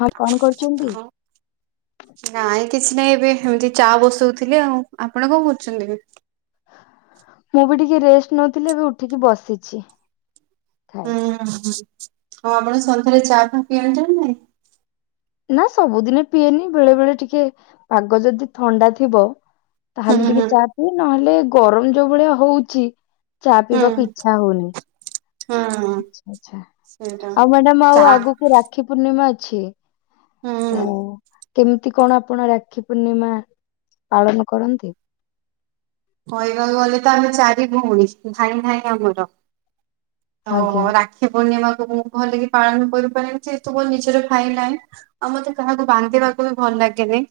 ହଁ କଣ କର [unintelligible] ନାଇଁ କିଛି ନାଇଁ ଏବେ ଏମିତି ଚା ବସଉଥିଲି ଆଉ ଆପଣ କଣ କରୁଛନ୍ତି ଏବେ? ମୁଁ ବି ଟିକେ ରେଷ୍ଟ ନଉଥିଲି ଏବେ ଉଠିକି ବସିଛି। ଓ ହୋ ଆଉ ଆପଣ ସନ୍ଧ୍ୟାରେ ଚା ଫା ପିଆନ୍ତି ନା ନାଇଁ? ନା ସବୁଦିନେ ପିଏନି ବେଳେ ବେଳେ ଟିକେ ପାଗ ଯଦି ଥଣ୍ଡା ଥିବ ହୁଁ ତାହେଲେ ଟିକେ ହୁଁ ଚା ପିଏ ନହେଲେ ଗରମ ଯୋଉ ଭଳିଆ ହଉଛି ଚା ପିଇବାକୁ ହୁଁ ଇଚ୍ଛା ହଉନି। ହୁଁ ଆଚ୍ଛା ଆଚ୍ଛା ସେଇଟା ଆଉ ମ୍ୟାଡ଼ାମ ଚା ଆଉ ଆଗୁକୁ ରା କ୍ଷୀ ପୂର୍ଣ୍ଣିମା ଅଛି। ହୁଁ। [unintelligible] କେମିତି କଣ ଆପଣ ରାକ୍ଷୀ ପୂର୍ଣ୍ଣିମା ପାଳନ କରନ୍ତି? କହିବାକୁ ଗଲେ ତ ଆମେ ଚାରି ଭଉଣୀ ଭାଇ ନାଇଁ ଆମର। ତ ଆଜ୍ଞା ରା କ୍ଷୀପୂର୍ଣ୍ଣିମାକୁ ମୁଁ ଭଲ କି ପାଳନ କରିପାରେନି ଜେହେତୁ ମୋ ନିଜର ଭାଇନାଇଁ। ଆଉ ମତେ କାହାକୁ ବାନ୍ଧିବାକୁ ବି ଭଲ ଲାଗେନି।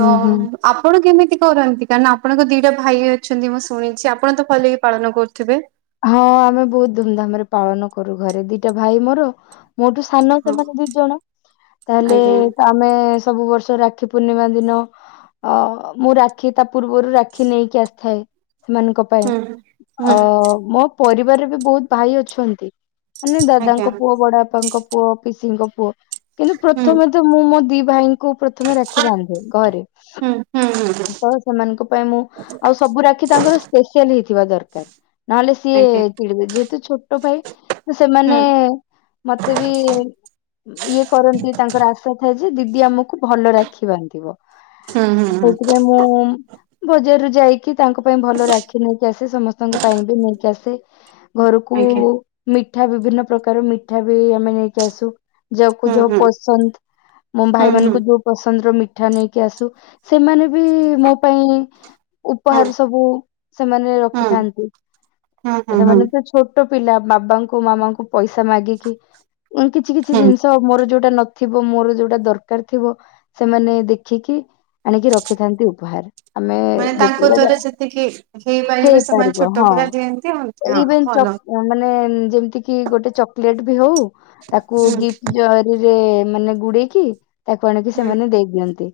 ହୁଁ ହୁଁ ତ୍ ଆପଣ କେମିତି କରନ୍ତି କାଇ ନାଁ ଆପଣଙ୍କ ଦି ଟା ଭାଇ ଅଛନ୍ତି ମୁଁ ଶୁଣିଛି ଆପଣ ତ ଭଲ କି ପାଳନ କରୁଥିବେ। ହଁ ଆମେ ବହୁତ ଧୁମ୍ ଧାମ୍ ରେ ପାଳନ କରୁ ଘରେ ଦିଟା ଭାଇ ମୋର ମୋଠୁ ସାନ ହଁ ସେମାନେ ଦି ଜଣ ତାହେଲେ ଆଜ୍ଞା। ପା ଆମେ ସବୁ ବର୍ଷ ରାକ୍ଷୀ ପୂର୍ଣ୍ଣିମା ଦିନ ଆ ମୁଁ ରାକ୍ଷୀ ତା ପୂର୍ବରୁ ରାକ୍ଷୀ ନେଇକି ଆସିଥାଏ ସେମାନଙ୍କ ପାଇଁ ହୁଁ ହୁଁ ଆ ମୋ ପରିବାରରେ ବି ବହୁତ ଭାଇ ଅଛନ୍ତି। ମାନେ ଆଜ୍ଞା ଦାଦାଙ୍କ ପୁଅ ବଡ଼ ବାପାଙ୍କ ପୁଅ ପିସିଙ୍କ ପୁଅ କିନ୍ତୁ ହୁଁ ପ୍ରଥମେ ତ ମୁଁ ମୋ ଦି ଭାଇଙ୍କୁ ପ୍ରଥମେ ରାକ୍ଷୀ ବାନ୍ଧେ। ଘରେ ହୁଁ ହୁଁ ହୁଁ ହୁଁ ତ ସେମାନଙ୍କ ପାଇଁ ମୁଁ ଆଉ ସବୁ ରାକ୍ଷୀ ତାଙ୍କର ସ୍ପେସିଆଲ ହେଇଥିବା ଦରକାର। ନହେଲେ ସିଏ ଆଜ୍ଞା ଚିଡ଼ିବେ ଯେହେତୁ ଛୋଟ ଭାଇ ତ ହୁଁ ସେମାନେ ମତେ ବି ଇଏ କରନ୍ତି ତାଙ୍କର ଆଶା ଥାଏ ଯେ ଦିଦି ଆମକୁ ଭଲ ରାଖି ବାନ୍ଧିବ। ହୁଁ ହୁଁ। ହୁଁ ସେଇଥିପାଇଁ ମୁଁ ବଜାରରୁୁ ଯାଇକି ତାଙ୍କ ପାଇଁ ଭଲ ରାକ୍ଷୀ ନେଇକି ଆସେ ସମସ୍ତଙ୍କ ପାଇଁ ବି ନେଇକି ଆସେ। ଘରୁକୁ ଆଜ୍ଞା ମିଠା ବିଭିନ୍ନ ପ୍ରକାର ମିଠା ବି ଆମେ ନେଇକି ଆସୁ। ଯାହାକୁ ହୁଁ ଯାହା ହୁଁ ପସନ୍ଦ। ମୋ ହୁଁ ହୁଁ ହୁଁ ଭାଇମାନଙ୍କୁ ହୁଁ ଯୋଉ ପସନ୍ଦର ମିଠା ନେଇକି ଆସେ ସେମାନେ ବି ମୋ ପାଇଁ ଉପହାର ସବୁ ସେମାନେ ହୁଁ ରଖିଥାନ୍ତି। ହୁଁ ହୁଁ ହେମାନେ ତ ଛୋଟ ପିଲା ବାବାଙ୍କୁ ମାମାଙ୍କୁ ପଇସା ମାଗିକି ଉଁ -କିଛି କିଛି ହୁଁ ଜିନିଷ ମୋର ଯଉଟା ନ ଥିବ ମୋର ଯଉଟା ଦରକାର୍ ଥିବ ସେମାନେ ଦେଖିକି ଆଣିକି ରଖିଥାନ୍ତି ଉପହାର୍। ଆମେ ମାନେ ତାଙ୍କ ଯେତେବେଳେ ଦ୍ଵାରା ଯେତିକି ହେଇପାରିବେ ସେମାନେ ହେଇପାରିବ ଛୋଟ -ହଁ। ପିଲା ଯେମିତି ହୁଅନ୍ତି ହଁ ଏଇବେନ୍ ଭଲ ଚକ୍- ମାନେ ଯେମିତି କି ଗୋଟେ ଚକଲେଟ୍ ବି ହଉ ତାକୁ ହୁଁ ଗିଫ୍ଟ୍ ଜରି ଜରିରେ ମାନେ ଗୁଡେଇକି ତାକୁ ଆଣିକି ହୁଁ ସେମାନେ ଦେଇ ଦିଅନ୍ତି।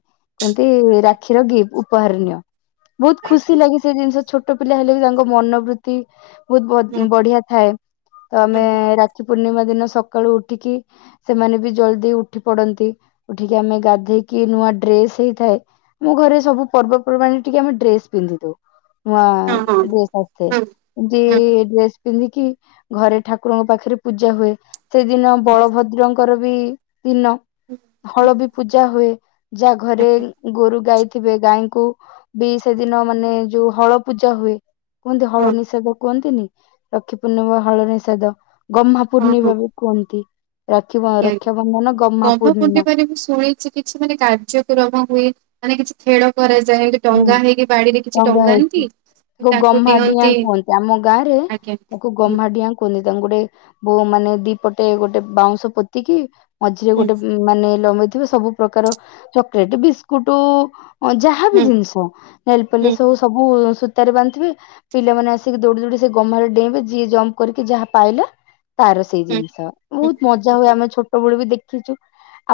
ଏଇ ରାକ୍ଷୀର ଗିଫ୍ଟ ଉପହାର ନିଅ ବହୁତ୍ ଖୁସି ଆଜ୍ଞା ଲାଗେ ସେ ଜିନିଷ ଛୋଟ ଛୋଟ ପିଲା ହେଲେ ବି ତାଙ୍କ ମନୋବୃତ୍ତି ବହୁତ୍ ହୁଁ ବ-ବଢିଆ ଥାଏ ତ ଆମେ ହୁଁ ରା ରାକ୍ଷୀ ପୂର୍ଣ୍ଣିମା ଦିନ ସକାଳୁ ଉଠିକି ସେମାନେ ବି ଜଲ୍ଦି ଉଠି ପଡନ୍ତି ଉଠିକି ଆମେ ଗାଧେଇକି ନୂଆ ଡ୍ରେସ୍ ହେଇ ଥାଏ ମୁଁ ଘରେ ସବୁ ପର୍ବପର୍ବାଣିରେ ଟିକେ ଆମେ ଡ୍ରେସ୍ ପିନ୍ଧି ଦଉ ନୂଆ ହଁ ଡ୍ରେସ୍ ଆ ସେ ହଁ ହୁଁ ଯି-ଡ୍ରେସ୍ ପିନ୍ଧିକି ଘରେ ଠାକୁରଙ୍କ ପାଖେରେ ପୂଜା ହୁଏ। ସେଦିନ ହୁଁ ବଳଭଦ୍ରଙ୍କର ବି ଦିନ ହୁଁ ହଳ ବି ପୂଜା ହୁଏ। ଯା ଘରେ ଆଜ୍ଞା ଗୋରୁ ଗାଈ ଥିବେ ଗାଈଙ୍କୁ ବି ସେଦିନ ମାନେ ଯଉ ହଳ ପୂଜା ହୁଏ। କୁହନ୍ତି ହଳ ହଁ ନିଷେଧ କୁହନ୍ତିନି ରାକ୍ଷୀ ପୂର୍ଣ୍ଣିମା ହଳ ନିଷେଧ ଗହ୍ମା ହଁ ହଁ ଆଜ୍ଞା ପୂର୍ଣ୍ଣିମା ବି କୁହନ୍ତି ରାକ୍ଷୀ ବା-ରକ୍ଷାବନ୍ଧନ ଗହ୍ମା ପୂର୍ଣ୍ଣିମା। [unintelligible] କିଛି କିଛି ମାନେ କାର୍ଯ୍ୟକ୍ରମ ହୁଏ ମାନେ କିଛି ଖେଳ କରାଯାଏ। ହୁଁ ଟଙ୍ଗା ହେଇକି ବାଡିରେ କିଛି ଟଙ୍ଗା ହେଇଛି ଟଙ୍ଗାନ୍ତି। ତାକୁ ଗହ୍ମା ଡିଆଁ କୁହନ୍ତି ଆମ ଗାଁ ରେ ଆଜ୍ଞା। ତାକୁ ହୁଁ ଗହ୍ମା ଡିଆଁ କୁହନ୍ତି ତାଙ୍କୁ ଗୋଟେ ବଉ ମାନେ ଦିପଟେ ଗୋଟେ ବାଉଁଶ ପୋତିକି ମଝିରେ ଗୋଟେ ମାନେ ଲମ୍ବି ଥିବ ସବୁ ପ୍ରକାର ଚକଲେଟ୍ ବିସ୍କୁଟୁ ଯାହା ବି ହୁଁ ଜିନିଷ ହୁଁ ନେଲପଲିସ୍ ହଉ ସବୁ ସୁ ତାରେ ବାନ୍ଧି ଥିବେ ପିଲାମାନେ ଆସିକି ଦୌଡି ଦୌଡି ସେ ଗହ୍ମା ରେ ଡେଇଁବେ ଯିଏ ଜମ୍ପ୍ କରିକି ଯାହା ପାଇଲେ ତାର ସେଇ ହୁଁ ଜିନିଷ ହୁଁ ହୁଁ ବହୁତ୍ ମଜା ହୁଏ ହୁଁ ଆମେ ଛୋଟ ବେଳୁ ବି ଦେଖିଚୁ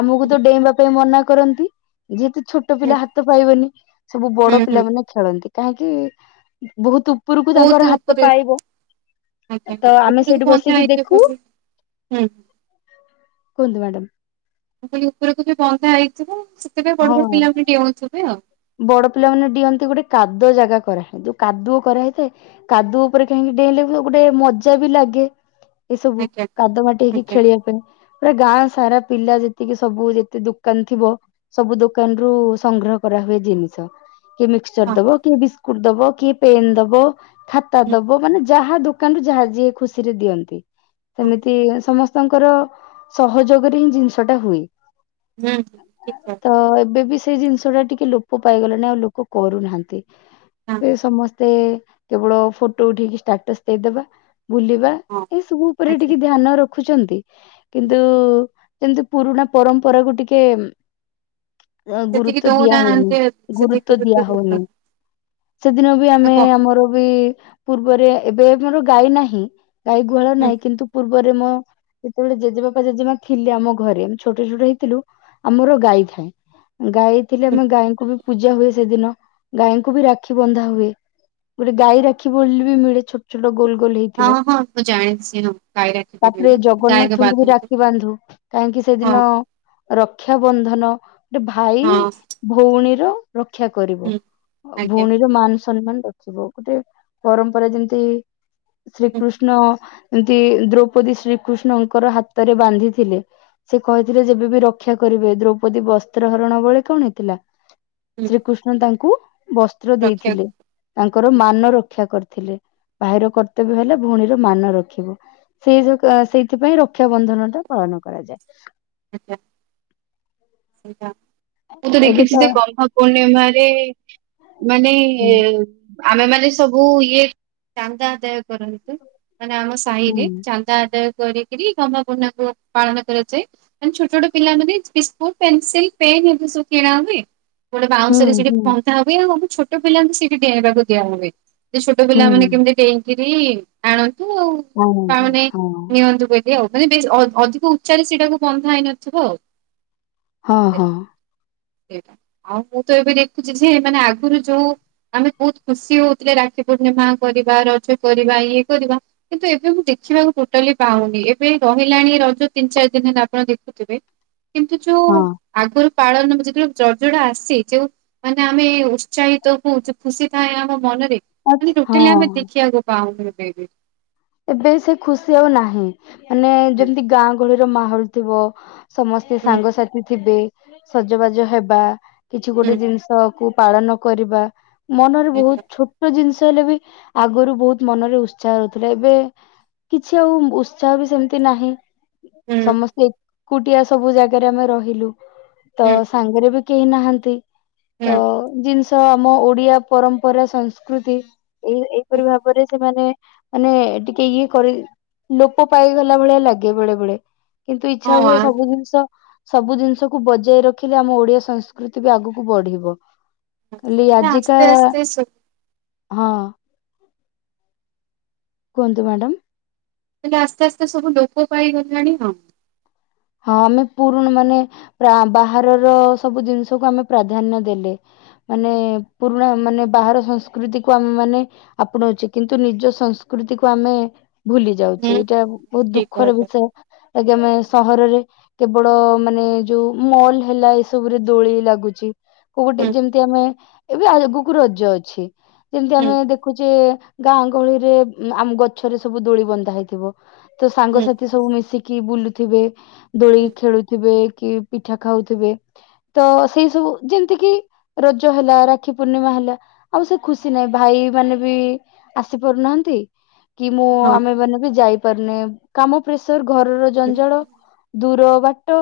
ଆମକୁ ହୁଁ ତ ଡେଇଁବା ପାଇଁ ମନା କରନ୍ତି ଯେହେତୁ ଛୋଟ ହୁଁ ପିଲା ହାତ ପାଇବନି ସବୁ ବଡ ହୁଁ ହୁଁ ପିଲାମାନେ ଖେଳନ୍ତି କାହିଁକି ବହୁତୁ ଉପରୁକୁ ବହୁତ ତାଙ୍କର ହାତ ଉପରେ ପାଇବ। ଆଜ୍ଞା ହଁ ତ ଆମେ ଉପରକୁ ସେଇଠି ବନ୍ଧା ବସିକି ହେଇଥିବ ଦେଖୁ। ହୁଁ ହୁଁ। କୁହନ୍ତୁ ମ୍ୟାଡାମ୍। ଆଉ ଖାଲି ଉପରକୁ ଯଉ ବନ୍ଧା ହେଇଥିବ ସେଥିପାଇଁ ହଁ ବଡ ବଡ ପିଲା ଭି ଡିଅଁଉଥିବେ ଆଉ। ବଡ ପିଲା ମାନେ ଡିଅନ୍ତି ଗୋଟେ କାଦୁଅ ଜାଗା କରା ହୁଏ ଯଉ କାଦୁଅ କରାହେଇଥାଏ କାଦୁଅ ଉପରେ କାହିଁକି ଡେଇଁଲେ ବି ଗୋଟେ ମଜା ବି ଲାଗେ। ଏସବୁ ଆଜ୍ଞା। କାଦୁଅ ମାଟି ହେଇକି ଆଜ୍ଞା ଖେଳିବା ପାଇଁ। ପୁରା ଗାଁ ସାରା ପିଲା ଯେତିକି ସବୁ ଯେତେ ଦୋକାନ୍ ଥିବ ସବୁ ଦୋକାନ୍ ରୁ ସଂଗ୍ରହ କରା ହୁଏ। ଜିନିଷ କିଏ ମିକ୍ସଚର୍ ହଁ ଦବ କିଏ ବିସ୍କୁଟ୍ ଦବ କିଏ ପେନ୍ ଦବ। ଖାତା ହୁଁ ଦବ ମାନେ ଯାହା ଦୋକାନରୁ ଯାହା ଯିଏ ଖୁସିରେ ଦିଅନ୍ତି ହଁ ସେମିତି ସମସ୍ ତଙ୍କର ସହଯୋଗରେ ହିଁ ଜିନିଷ ଟା ହୁଏ। ହୁଁ ଠିକ୍ ଠାକ୍। ତ ଏବେ ବି ସେଇ ଜିନିଷ ଟା ଟିକେ ଲୋପ ପାଇଗଲାଣି ଆଉ ଲୋକ କରୁନାହାନ୍ତି ହଁ ଏବେ ସମସ୍ ତେ କେବଳ ଫଟୋ ଉଠେଇକି ଷ୍ଟାଟସ୍ ଦେଇଦବା ବୁଲିବା ହଁ ଏଇସବୁ ଉପରେ ଆଜ୍ଞା। ଟିକେ ଧ୍ୟାନ ରଖୁଚନ୍ତି ହୁଁ। କିନ୍ତୁ ଯେମତି ପୁରୁଣା ପରମ୍ପରାକୁୁ ଟିକେ ସେତିକି ଆ-ଗୁରୁତ୍ୱ ଦିଆ ହଉନି। ଦଉନାହାନ୍ତି ସେତିକି ଗୁରୁତ୍ୱ ଦିଆହଉନି। ଦଉନାହାନ୍ତି ସେଦିନ ବି ଆଉ ଆମେ କଣ ଆମର ବି ପୂର୍ବରେ ଏବେ ଆମର ଗାଈ ନାହିଁ। ଗାଈ ଗୁହାଳ ହୁଁ ନାହିଁ କିନ୍ତୁ ପୂର୍ବ୍ ପରେ ମ ଯେତେବେଳେ ଜେଜେବାପା ଜେଜେମା ଥିଲେ ଆମ ଘରେ ଆମେ ଛୋଟ ଛୋଟ ହେଇଥିଲୁ ଆମର ଗାଈ ଥାଏ ଗାଈ ଥିଲେ ହୁଁ ଆମେ ଗାଈଙ୍କୁ ବି ପୂଜା ହୁଏ ସେଦିନ ଗାଈଙ୍କୁ ବି ରାକ୍ଷୀ ବନ୍ଧା ହୁଏ। ଗୋଟେ ଗାଈ ରାକ୍ଷୀ ବୋଲି [unintelligible] ବି ମିଳେ ଛୋଟ ଛୋଟ ଗୋଲ ଗୋଲ ହଁ ହେଇଥିବ, ହଁ ମୁଁ ଜାଣିଛି ହଁ ଗାଈ ରଖିବେ ତାପରେ ବୋଲି ଗାଈକୁ ଜଗନ୍ନାଥଙ୍କୁ ବି ବାନ୍ଧନ୍ତି। ରାକ୍ଷୀ ବାନ୍ଧୁ। କାହିଁକି ହଁ ସେଦିନ ରକ୍ଷାାବନ୍ଧନ ଗୋଟେ ଭାଇ ହଁ ଭଉଣୀର ରକ୍ଷା କରିବ, ହୁଁ ଆଜ୍ଞା ଭଉଣୀର ମାନ ସମ୍ମାନ ରକ୍ଷା ଯିବ ଗୋଟେ ପରମ୍ପରା ଯେମିତି ହୁଁ ଶ୍ରୀକୃଷ୍ଣ ଯେମିତି ଦ୍ରୌପତୀ ଶ୍ରୀକୃଷ୍ଣଙ୍କର ହାତରେ ବାନ୍ଧିଥିଲେ। ସେ କହିଥିଲେ ଯେବେ ବିି ରକ୍ଷା କରିବେ ଦ୍ରୌପଦୀ ବସ୍ତ୍ରହରଣ ବଳେ କଣ ହେଇଥିଲା। ହୁଁ ଶ୍ରୀକୃଷ୍ଣ ତାଙ୍କୁ ବସ୍ତ୍ର ରଖିବାକୁ ଦେଇଥିଲେ। ତାଙ୍କର ମାନ ରକ୍ଷା କରିଥିଲେ ଭାଇର କର୍ତ୍ତବ୍ୟ ହେଲେ ଭଉଣୀର ମାନ ରଖିବା। ସେଇ ସେଇଥିପାଇଁ ରକ୍ଷାାବନ୍ଧନ ଟା ପାଳନ କରାଯାଏ। ଆଚ୍ଛା। ସେଇଟା ମୁଁ ତ ଦେଖିଛି ଯେ ଗମହାପୂର୍ଣ୍ଣିମାରେ ମାନେ ହୁଁ ଆମେ ମାନେ ସବୁ ଇଏ ଚାନ୍ଦା ଆଦାୟ କରନ୍ତି ମାନେ ଆମ ହୁଁ ସାହିରେ ଚାନ୍ଦା ଚାନ୍ଦା ଆଦାୟ କରିକି ଗହ୍ମାପୂର୍ଣ୍ଣିମାକୁ ପାଳନ କରାଯାଏ ମାନେ ଛୋଟ ଛୋଟ ପିଲା ମାନେ ମିଶି ଆଉ ପେନସିଲ ପେନ୍ ଏମିତି ସବୁ କିଣା ହୁଏ ଗୋଟେ ହୁଁ ବାଉଁଶରେ ସେଠି ହୁଁ ତାପରେ ସବୁ ଛୋଟ ପିଲାଙ୍କୁ ସେଇଠି ଡିଆଁଇବାକୁ ଦିଆ ହୁଏ ଯେ ଛୋଟ ପିଲା ମାନ ହୁଁ କେମିତି ଡେଇଁ ଠିକ୍ କରି ଆଣନ୍ତୁ ଆଉ ଆନନ୍ଦ। ତାମାନେ ହଁ ନିଅନ୍ତୁ ଦେ ଏଇ ଆଉ ମାନେ ବେଶ ଅଧ୍ ଅଧିକ ଉଚ୍ଚାରେ ସେଇଟାକୁ ବନ୍ଧାହେଇନଥିବ ଆଉ। ହଁ ହଁ। ଓକେ, ଆଉ ମୁଁ ତ ଏବେ ଦେଖୁଛି ଯେ ମାନେ ଆଗରୁ ଯୋଉ ଆମେ ବହୁତ ଖୁସି ହଉଥିଲେ ରାକ୍ଷୀ ପୂର୍ଣ୍ଣିମା କରିବା, ରଜ କରିବା, ଇଏ କରିବା। କିନ୍ତୁ ଏବେ ମୁଁ ଦେଖିବାକୁ ଟୋଟାଲି ପାଉନି ଏବେ ରହିଲାଣି ରଜ ତିନି ଚାରି ଦିନ ହେଲା ଆପଣ ଦେଖୁଥିବେ। କି ଯୋଉ ହଁ ଆଗରୁ ପାଳନ ଯେତେବେଳେ ଦଜୋଡା ଆସି ଯଉ ମାନେ ଆମେ ଉତ୍ସାହିତ ହଉ ଯଉ ଖୁସି ଥାଏ ଆମ ମନରେ ଆଛ୍ ମାନେ ହଁ ଟୋଟାଲି ଆମେ ଦେଖିବାକୁ ପାଉଁନ ସେଇଠି ଏବେ ସେ ଖୁସି ଆଉ ନାହିଁ ମାନେ ହୁଁ ଯେମିତି ଗାଁ ଗହଳିର ମାହୋଲ ଥିବ। ସମସ୍ତେ ସାଙ୍ଗସାଥି ଥିବେ ସଜବାଜ ହେବା କିଛି ହୁଁ ଗୋଟେ ଜିନିଷକୁ ପାଳନ କରିବା ମନରେ ହୁଁ ବହୁତ ଛୋ ଛୋଟ ଜିନିଷ ହେଲେ ବି ଆଗରୁ ବହୁତ ମନରେ ଉତ୍ସାହ ରହୁଥିଲା। ଏବେ କିଛି ଆଉ ଉତ୍ସାହ ବି ସେମିତି ନାହିଁ ହୁଁ ସମସ୍ତେ ଏକୁଟିଆ ସବୁ ଜାଗାରେ ଆମେ ରହିଲୁ ତ ହୁଁ ସାଙ୍ଗରେ ବି କେହି ନାହାନ୍ତି। ହୁଁ ତ ଜିନିଷ ଆମ ଓଡିଆ, ପରମ୍ପରା, ସଂସ୍କୃତି ଏଇ ହୁଁ। ଏହିପରି ଭାବରେ ସେମାନେ ମାନେ ଟିକେ ଇଏ କରି ଲୋପ ପାଇଗଲା ଭଳିଆ ଲାଗେ ବେଳେ ବେଳେ। କିନ୍ତୁ ଇଚ୍ଛା ହଁ ହୁଏ ସବୁ ଜିନିଷ ସବୁ ଜିନିଷକୁ ବଜାଇ ରଖିଲେ ଆମ ଓଡିଆ ସଂସ୍କୃତି ବି ଆଗକୁ ବଢିବ। କାଲି ଆଜିକା, ଆସ୍ତେ ଆସ୍ତେ ହଁ କୁହନ୍ତୁ ମ୍ୟାଡ଼ାମ୍। ହେଲେ ଆସ୍ତେ ଆସ୍ତେ ସବୁ ଲୋକ ପାଇଗଲାଣି, ହଁ। ହଁ ଆମେ ପୁରୁଣ ମାନେ ପ୍ରା ବାହାରର ସବୁ ଜିନିଷକୁ ଆମେ ପ୍ରାଧାନ୍ୟ ଦେଲେ। ମାନେ ପୁରୁଣା ମାନେ ବାହାର ସଂସ୍କୃତିକୁ ଆମେମାନେ ଆପଣଉଛେ କିନ୍ତୁ ନିଜ ସଂସ୍କୃତିକୁୁ ଆମେ ଭୁଲିଯାଉଛେ ହୁଁ ଏଇଟା ବହୁତ ଠିକ୍ ଦୁଃଖର କହିଲେ ବିଷୟ ଆଜି ଆମେ। ସହରରେ କେବଳ ମାନେ, ଯୋଉ ମଲ ହେଲା, ଏସବୁରେ ଦୋଳି ଲାଗୁଛି। କଉଟି ହୁଁ ଯେମିତି ଆମେ, ଏବେ ଆଗକୁ ରଜ ଅଛି। ଯେମିତି ହୁଁ ଆମେ ଦେଖୁଚେ, ଗାଁ ଗହଳିରେ ଆମ୍ ଗଛରେ ସବୁ ଦୋଳି ବନ୍ଧା ହେଇଥିବ। ତ, ହୁଁ ସାଙ୍ଗସାଥି ସବୁ ମିଶିକି ବୁଲି ଥିବେ, ଦୋଳି ହୁଁ ଖେଳୁଥିବେ, କି ପିଠା ଖାଉଥିବେ ତ ସେଇ ସବୁ ଯେମିତି କିି, ରଜ ହେଲା, ରାକ୍ଷୀ ପୂର୍ଣ୍ଣିମା ହେଲା। ଆଉ ସେ ଖୁସି ନାହିଁ, ଭାଇ ମାନେ ବି ଆସି ପାରୁନାହାନ୍ତି। କି ମୁଁ, ହଁ ଆମେ ମାନେ ବି ଯାଇପାରୁନେ କାମ ପ୍ରେସର ଘରର ହୁଁ ଜାଣ, ଦୂର ବାଟ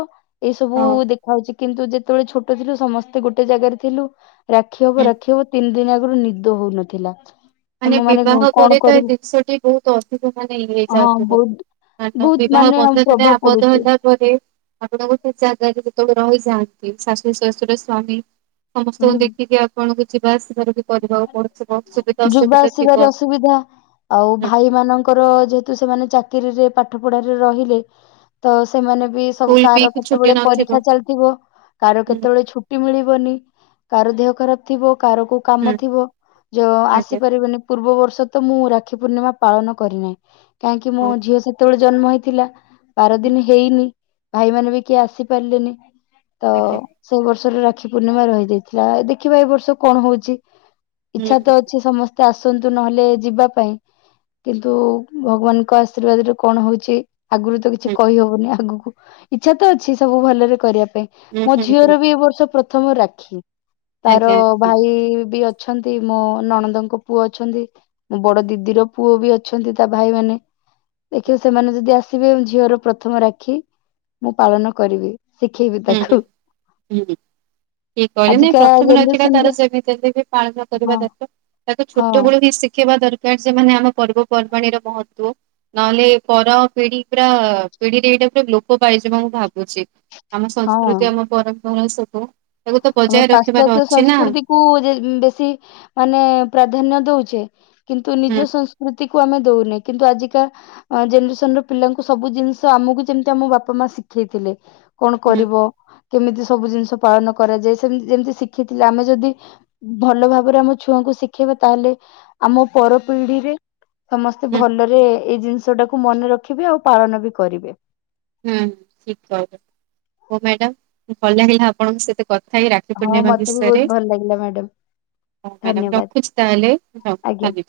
ଏ ସବୁ ହଁ ଦେଖା ଯାଉଚି। କିନ୍ତୁ, ଯେତେବେଳେ ଛୋଟ ଥିଲୁ, ସମସ୍ତେ ଗୋଟେ ଜାଗାରେ ଥିଲୁ। ରାକ୍ଷୀ ହବ, ହୁଁ ରାକ୍ଷୀ ହବ ତିନି ଦିନ ଆଗରୁ ନିଦ ହଉନଥିଲା। ମାନେ ଆମ ବିବାହ ପରେ, କଣ ତ ଏ କରିବୁ ଜିନିଷଟି ବହୁତ ଅଧିକ ମାନେ ଇଏ ହଁ ଯାଉଥିବ। ବହୁତ [unintelligible] ତ ବହୁତ ବିବାହ ମାନେ ବନ୍ଧନ ରେ ପ୍ରଭାବ ଆବଦ୍ଧ ପଡୁଛି ହେଲା ପରେ ଆପଣ ଗୋଟେ ଜାଗାରେ ଯେତେବେଳେ ରହିଯାଆନ୍ତି ଶାଶୁ, ଶଶୁର, ସ୍ଵାମୀ ସମସ୍ତଙ୍କୁ ହୁଁ ଦେଖିକି ଆପଣଙ୍କୁ ଯିବା ଆସିବାର ବି କରିବାକୁ ପଡୁଥିବ। ସୁବିଧା ଯିବା ଅସୁବିଧା ଥିବ। ଆସିବାରେ ଅସୁବିଧା। ଆଉ, ହୁଁ ଭାଇ ମାନଙ୍କର ଯେହେତୁ ସେମାନେ ଚାକିରିରେ, ପାଠ ପଢାରେ ରହିଲେ। ତ ସେମାନେ ବି, ସବୁ ସ୍କୁଲ ବି କାହାର ଛୁଟି କେତେବେଳେ ନଥିବ ପରୀକ୍ଷା ଚାଲିଥିବ, କାହାର ହୁଁ କେତେବେଳେ ଛୁ ଟି ମିଳିବନି, କାର ଦେହ ଖରାପ ଥିବ, କାହାର କୋଉ କାମ ହୁଁ ଥିବ, ଯୋ ଆଜ୍ଞା ଆସିପାରିବେନି। ପୂର୍ବ ବର୍ଷ ତ, ମୁଁ ରାକ୍ଷୀ ପୂର୍ଣ୍ଣିମା ପାଳନ କରିନାହିଁ। କାହିଁକି ମୋ ହଁ। ଝିଅ ସେତେବେଳେ ଜନ୍ମ ହେଇଥିଲା। ବାର ହୁଁ ଦିନ ହେଇନି, ଭାଇ ମାନ ବି କିଏ ଆସିପାରିଲେନି। ତ ଆଜ୍ଞା ସେଇ ବର୍ଷର ରାକ୍ଷୀ ପୂର୍ଣ୍ଣିମା ରହି ଯାଇଥିଲା। ଦେଖିବା, ଏ ବର୍ଷ କଣ ହଉଚି? ହୁଁ ହୁଁ ଇଛାତ ଅଛି, ସମସ୍ତେ ଆସନ୍ତୁ ନହେଲେ ଯିବା ପାଇଁ। କିନ୍ତୁ, ଭଗବାନଙ୍କ ଆଶୀର୍ବାଦରୁ କଣ ହଉଚି ଆଗରୁ ତ କିଛି ହୁଁ କହିହବନି ଆଗକୁ, ଇଚ୍ଛା ତ ଅଛି ସବୁ ଭଲରେ କରିବା ପାଇଁ। ହୁଁ ମୋ ହୁଁ ହୁଁ ଝିଅର ବି ଏ ବର୍ଷ ପ୍ରଥମ ରାକ୍ଷୀ। ତାର ଆଜ୍ଞା ଆଜ୍ଞା ହୁଁ ଭାଇ ବି ଅଛନ୍ତି ମୋ ନଣନ୍ଦଙ୍କ ପୁଅ ଅଛନ୍ତି, ମୋ ବଡ ଦିଦିର ପୁଅ ବି ଅଛନ୍ତି ତା ଭାଇମାନେ। ଦେଖିବି ସେମାନେ ଯଦି ଆସିବେ ଝିଅର ପ୍ରଥମ ରାକ୍ଷୀ, ମୁଁ ପାଳନ କରିବି। ଶିଖେଇବି ତାକୁ। କି କଇନି ଆଜିକା ପ୍ରଥମ ରାକ୍ଷୀଟା ତାର ଜେନେରେସନର ସେମିତି [unintelligible] ପାଳନ କରିବା ହଁ ଦରକାର, ତାକୁ ହଁ ଛୋଟ ବେଳୁବି ଶିଖେଇବା ଦ କାରଣ ସେମାନେ ଆମ ପର୍ବପର୍ବାଣୀର ମହତ୍ଵ ନହେଲେ ପର ପିଢି ପୁରା ପିଢିରେ ଏଇଟା ପୁରା ଲୋପ ପାଇଯିବ। ମୁଁ ଭାବୁଚି। ଆମ ହଁ ସଂସ୍କୃତି ଆମ ପରମ୍ପରା ସବୁ ତାକୁ ତ ଆମ ବଜାୟ ରଖିବାର ପାଶ୍ଚାତ୍ୟ ଅଛି ନା ସଂସ୍କୃତି କୁ ଯେ ବେଶୀ ମାନେ ପ୍ରାଧାନ୍ୟ ଦଉଛେ, କିନ୍ତୁ ହୁଁ ନିଜ ସଂସ୍କୃତିକୁ କୁ ଆମେ ଦଉନେ କିନ୍ତୁ ଆଜିକା ଜେନେରେସନର ପିଲାଙ୍କୁ ସବୁ ଜିନିଷ, ଆମକୁ ଯେମତି ଆମ ବାପାମା ଶିଖେଇଥିଲେ। କଣ ହୁଁ କରିବ, କେମିତି ସବୁ ଜିନିଷ ପାଳନ କରାଯାଏ ସେମତି ଯେମିତି ଶିଖିଥିଲେ। ଆମେ ଯଦି ଭଲ ଭାବରେ ଆମ ଛୁଆଙ୍କୁ ଶିଖେଇବା, ତାହେଲେ ଆମ ପରପିଢିରେ ସମସ୍ତେ ହୁଁ ଭଲରେ ଏଇ ଜିନିଷଟାକୁ ମନେ ରଖିବେ ଆଉ ପାଳନ ବି କରିବେ। ହୁଁ ଠିକ୍ କହିଲ, ହଁ ମ୍ୟାଡାାମ ଭଲ ଲାଗିଲା ଆପଣଙ୍କ ସହିତ କଥା ହେଇକି ହଁ ରାଖିପୂର୍ଣୀମା ମତେ ବି ବହୁତ ବିଷୟରେ। ଭଲ ଲାଗିଲା ମ୍ୟାଡାମ ହଉ ମ୍ୟାଡ଼ାମ ଧନ୍ୟବାଦ ରଖୁଚି ତାହେଲେ, ହଉ ଆଜ୍ଞା ଧନ୍ୟବାଦ।